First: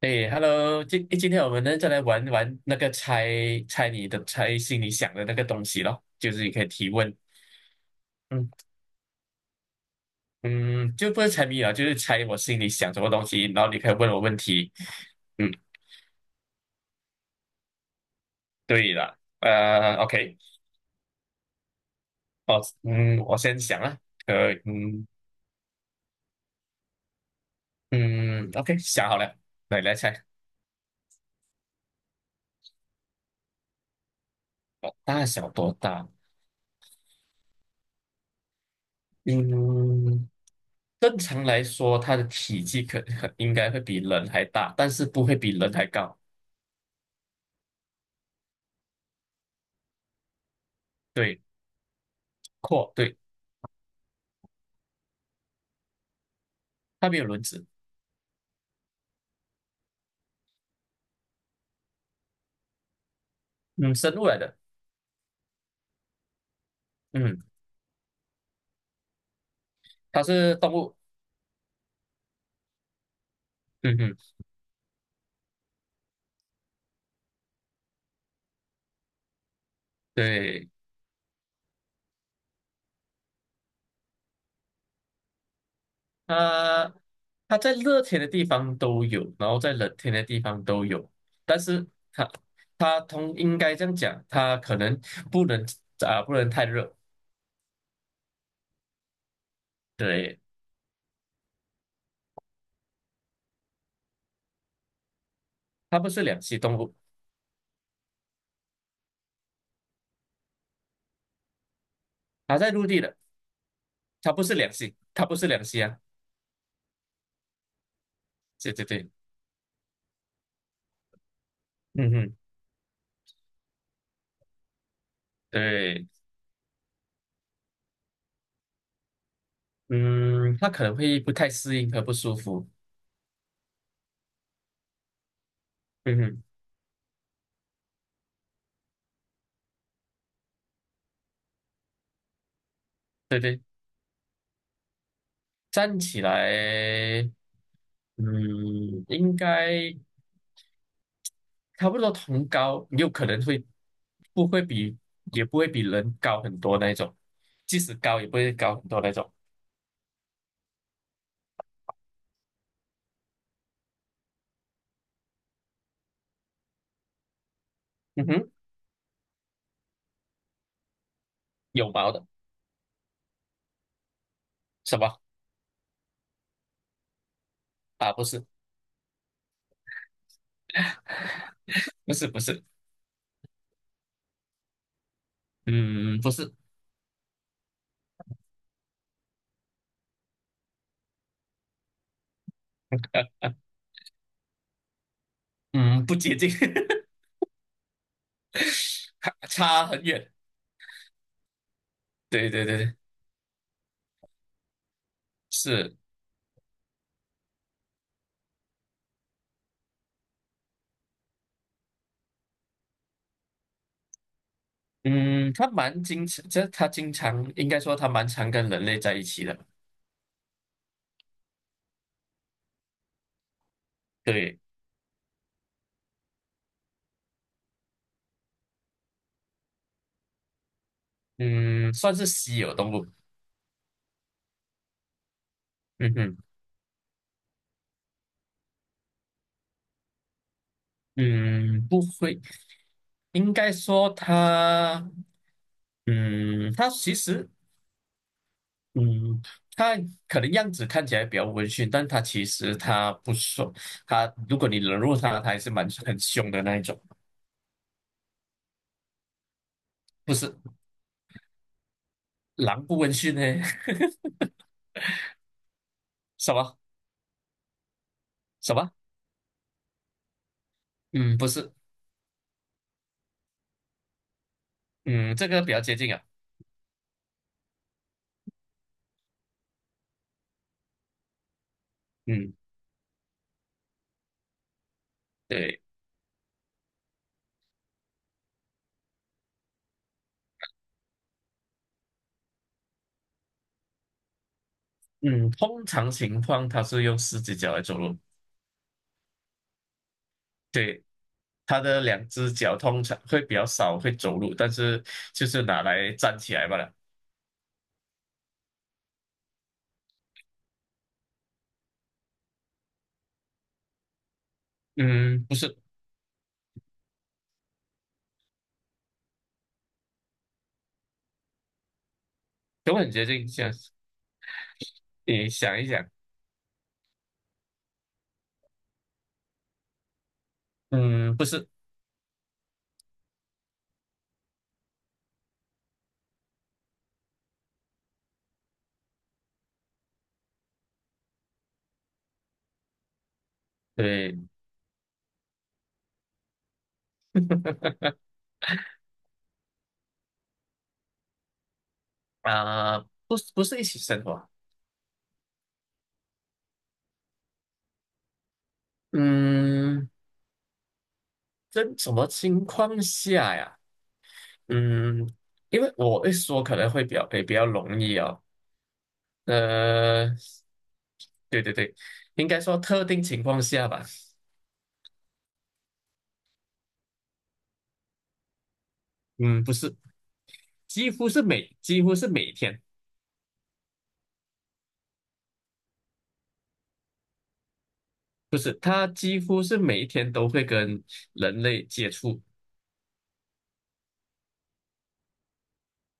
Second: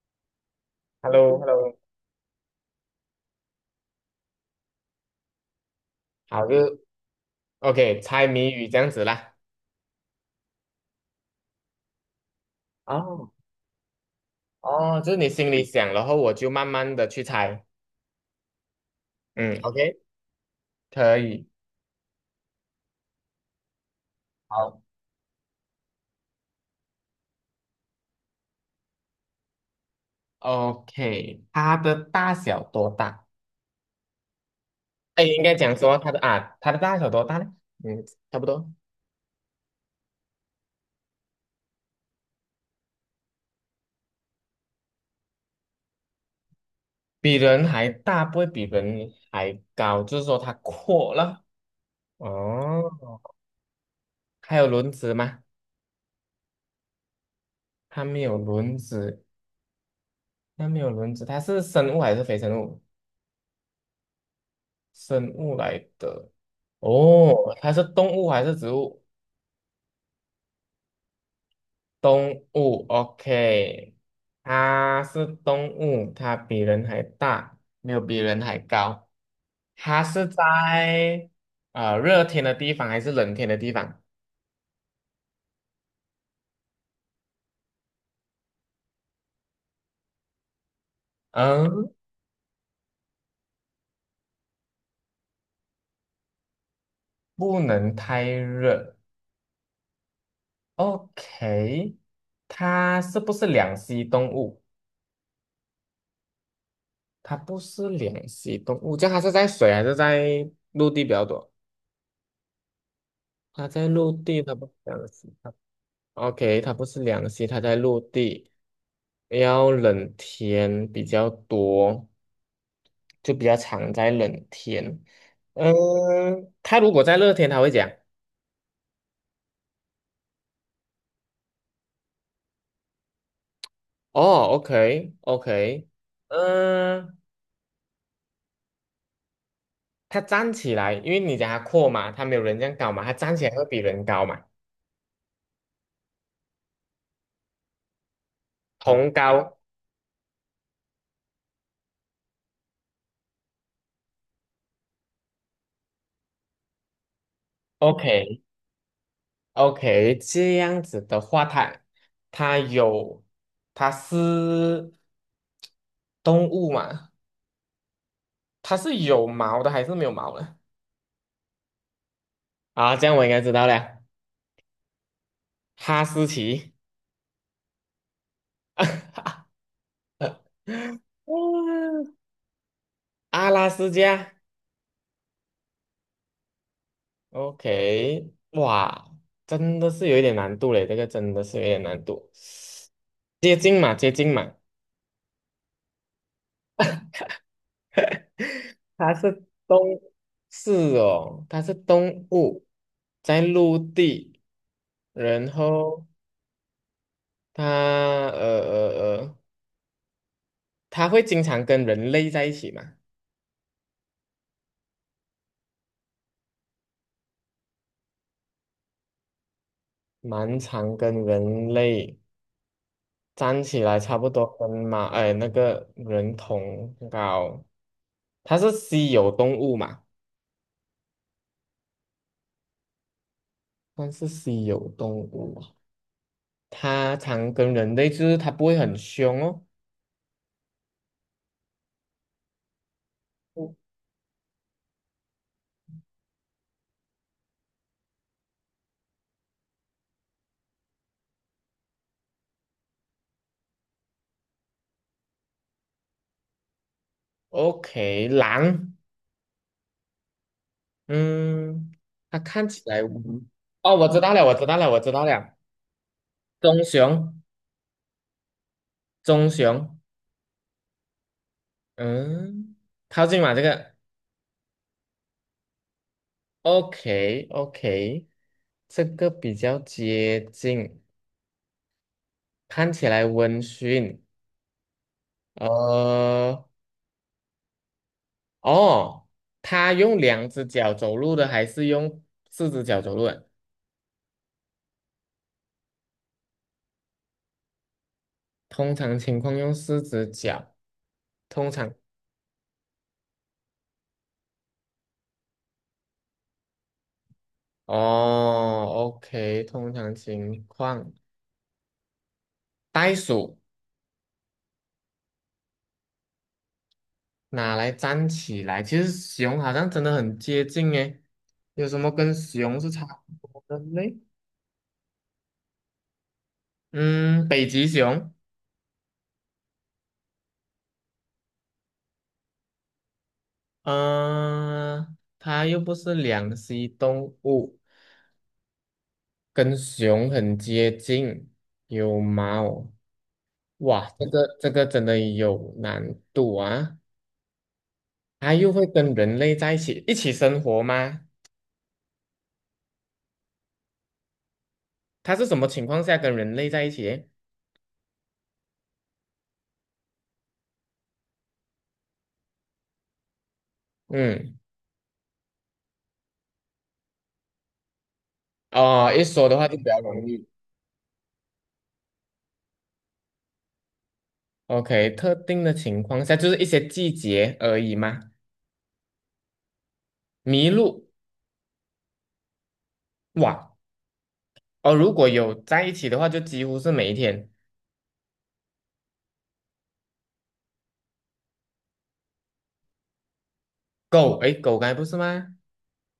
诶 Hello h 今 e l l 诶 o 今 h 天 e l 我 l o 们呢再来玩玩那个猜心里想的那个东西咯，就是好，你就可以是 提问。OK，猜嗯谜语这样子啦。嗯，就不是猜谜了，就是猜我心里想什么东哦，西，然后你可以问我问题。哦，就是你心嗯，里想，然后我就慢慢的去猜。对了，嗯，OK，OK，可以。哦，嗯，我先想啊。可以，好，嗯嗯，OK，想好了，来猜。OK，它的大小多大？哦，哎，大应小该多讲说大？它的大小多大呢？嗯，差不多，嗯，正常来说，它的体积应该会比人还大，但是不会比人还高。比人还大，不会比人还高，就是说它阔对，了。哦，阔，对。还有轮子吗？它没有轮子。它没有轮子，它没有轮子，它是生物还是非生物？嗯，生物来的。生物来的。嗯，哦，它是动物还是植物？它是动物。动物，OK，嗯哼。它是动物，它比人还大，没有比人还高。它是对，在热天的地方还是冷天的地方？它它在热天的地方都有，然后在冷天的地方都有，但是嗯，它它应该这样讲，它可能不能不能太热。不能太热。对，OK，它是不是两栖动物？它不是两栖动物，它不是两栖动物，这样它是在水还是在陆地比较多？它在陆地的。它在陆它地，不它是不两是栖，两它栖，不是两栖啊。OK，它不是两栖，它在陆地，对对对。要冷天比较多，嗯哼。就比较常在冷天。对。嗯，它如果在热天，它会讲嗯，它可能会不太适应和不舒服。哦，OK OK，嗯哼。嗯，它站起来，因为你讲它阔嘛，它没有人这样高嘛，它站对起来对，会比人高嘛，站起来。嗯，同应高该差不多同高，有可能会不会比，也不会比人高很多那一种，即使高也不，OK，会高很多那种。OK，这样子的话，它有它是动物嘛？嗯哼。它是有毛的还是没有毛的？有毛的。啊，这样我应该知道了，什么哈士奇，啊？不是，不嗯是，不是。阿拉斯加。嗯，不是。OK，哇，真的是有一点难度嘞，这个真的是有一点难度，啊，接近嘛，接近嘛。嗯，不接近。它 差是动，差很远。是哦，它是动对对物，对对。在陆地，然是，后它它会经常跟人类在一起嘛，嗯，它蛮经常，这它经常应该说它蛮常跟人类在一起的。蛮常跟人类站起来，差不多对。跟那个人同高，它是稀有动物嘛，嗯，算是稀有动物。算是稀有动物啊嗯哼。它常跟人类，就是它不会很凶哦。嗯，不会。应该 O- 说他，嗯，他其实，嗯，他可能样子看起来比较温驯，但他其实他不说，他如果你惹怒他，他还是蛮很凶的那一种。OK，狼。不是，嗯，它看起狼不来温驯呢？无，哦，我知道 了，我知道了，我知道了，什么？棕熊，什么？棕熊，嗯，不是。嗯，靠近嘛，这个嗯，这个比较接近啊。，OK，OK，这个比较接近，嗯，看起来温驯，对。呃，哦，它用两只脚走路的还是用四只脚走路的？嗯，通常情况它是用四只脚来走路。通常情况用四只脚，对，它的两只脚通常会比较少会走路，但是就是拿来站起来罢了。哦，OK，通常情况，袋鼠。嗯，不是。拿来粘起来？其实熊好像真的很接近诶，有什么跟熊是等差很不接近，多想，的嘞？你想一想。嗯，北极熊，嗯，不是。嗯、它又不是两栖动物，跟熊很接近，有毛。哇，这对个这个真的有难度啊！它又会跟人类在一起生活吗？啊、不是不是一起生活。它是什么情况下跟人类在一起？嗯，这什么情况下呀？嗯，嗯，因为我一说可能会比较也比较容易哦。哦，一说的话就比较容呃，易。对对对，应该说特定情况下吧。OK，特定的情况下就是一些季节而已嘛。嗯，不是。麋鹿，几乎是每天。哇，哦，如果有在一起的话，就几乎是每一天。不是，他几乎是每一天都会跟人类接触。狗，诶，狗该不是吗？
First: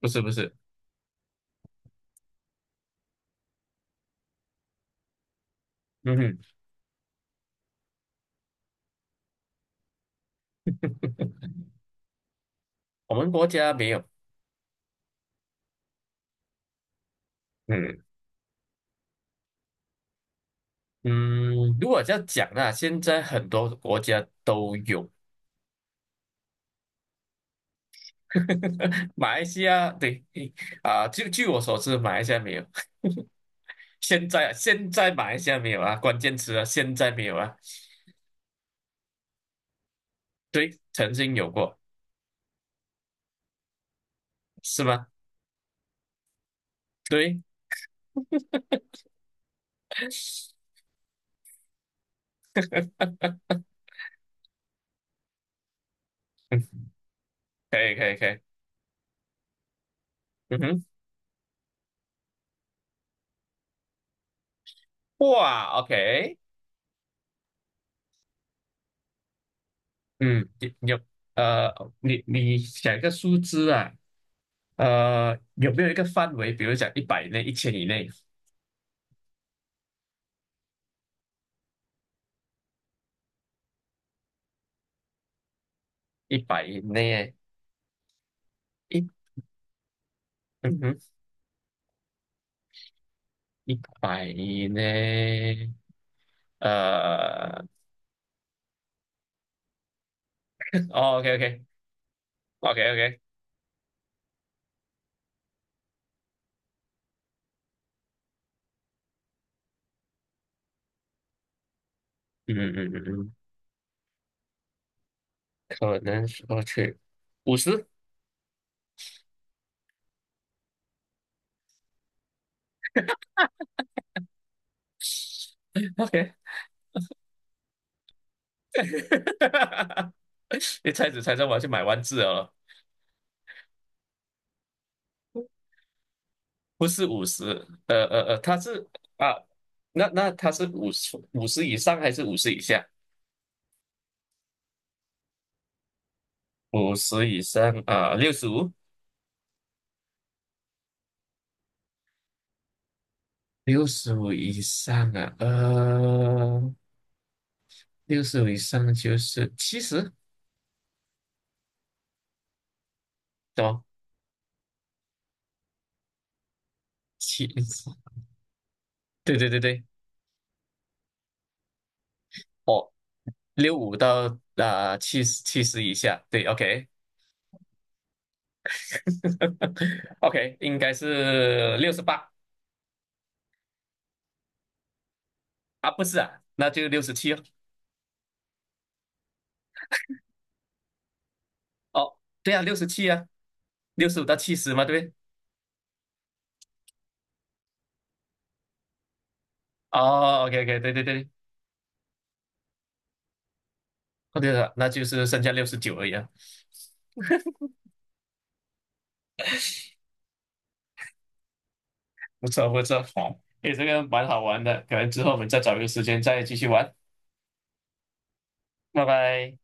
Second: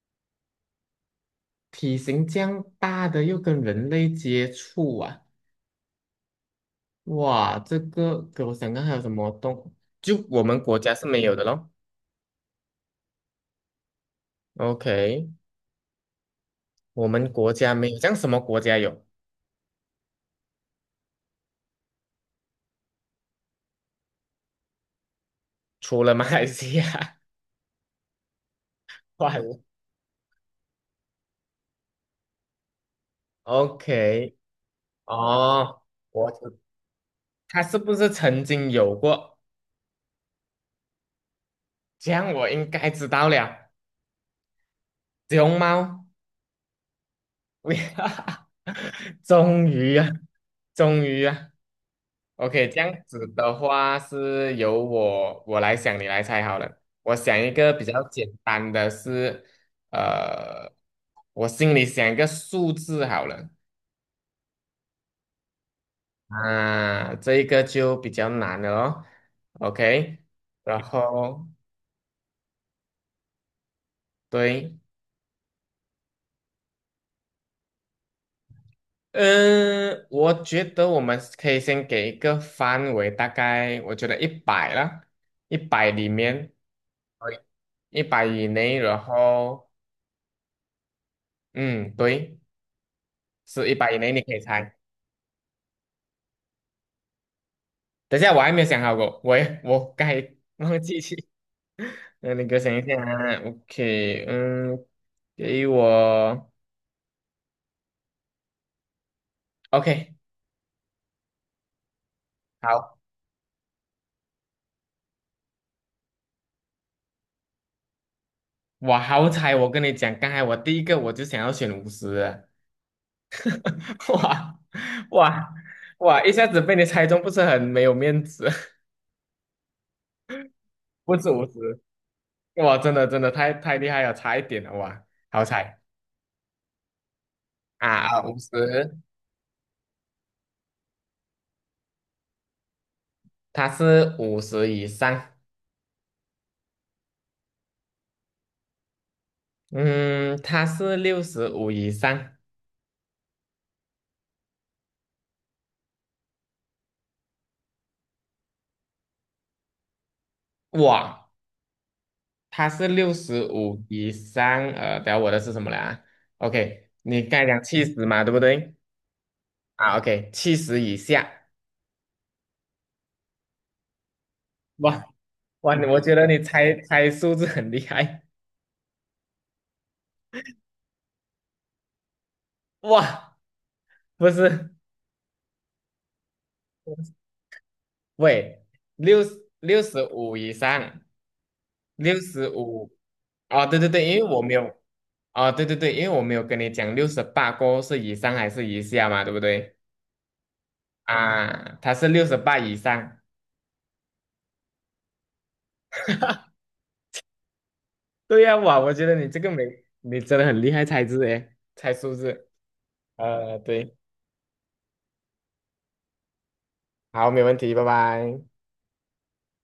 不是不是。体型这样大的又跟人类接触啊，嗯哼。哇，这个给我想看还有什么动，就我们国家是没有的咯。我们国家没有。OK，我们国家没有，嗯。这样什么国家有？嗯，如果这样讲呢，现在很多国家都有。除了马来西亚，马怪 来西亚对。啊，就据我所知，马来西亚没有。现 OK，在现在马来西亚没哦，有啊，关我键词知啊，现在没有啊。它是不是曾经有过？对，曾经有过。这样我应该知道了，是吗？熊猫，对。哈，终于啊，终于啊，OK，这样子 的话是由我来想，你来猜好嗯，了。我想一个可比以较可以简可以。单的是，嗯呃，哼。我心里想一个数字好了，哇，OK。啊，这一个就比较难了哦，OK，嗯，你然你有后呃，你你想一个数字啊。对，呃，有没有一个范围？比如讲一百以内、1000以内、嗯，我觉得我们可以先给一个范围，大概我觉得一百啦，一百里一面，百以内。一百以内，然一，后嗯哼，嗯，对，是一一百以内，你百可以以猜。内。呃，等一下，我还没有想好过，我该忘记哦去。，OK， OK， 那你给我想 OK， 一下 OK。o k 嗯，给我 OK，嗯嗯嗯好，嗯嗯可能说去五十我好彩，我跟你讲，刚才我第一个我就想要选五十，哇哇哇！一，OK。下子被你猜中，不是很没有面子，你 猜不着止猜五着我要去十，买万字哦。哇，真的真的太厉害了，差一点了哇，好猜不是五十。呃啊，呃五呃，它是十，啊，那它是五十以上还是五十以下？它是五十以上，五十以上啊，六十五。嗯，它是六十五以上，六十五以上啊，六十五以上就是七十。哇，它是六十懂？五以上，呃，等下我的是什么来啊？OK，你刚才七讲七十。十嘛，对不对？对对对对。啊，OK，七十以下，哦，65到哇七十七哇，十你以我觉下。得你对猜，OK，OK。猜数字很厉害，应该是68。哇，不是。啊，不是啊，那就六十七哦。喂，六六十五以上，六哦，十对啊，六十五七啊，啊，对对六对，因十为五到我没七有十嘛，对不对？啊，对对对，因为我没有跟你讲六十八过后是以上还是以下嘛，对不对？哦，OK， OK，对对对。啊，他是六十八以上。哦对了，那就是剩下69而已啊。对呀，哇，我觉得你这个没，你真的很厉害猜字诶，猜数字。不错不错。好，呃，诶，这对，个蛮好玩的，可能之后我们再找一个时间再继续玩。好，没问题，拜拜。拜拜。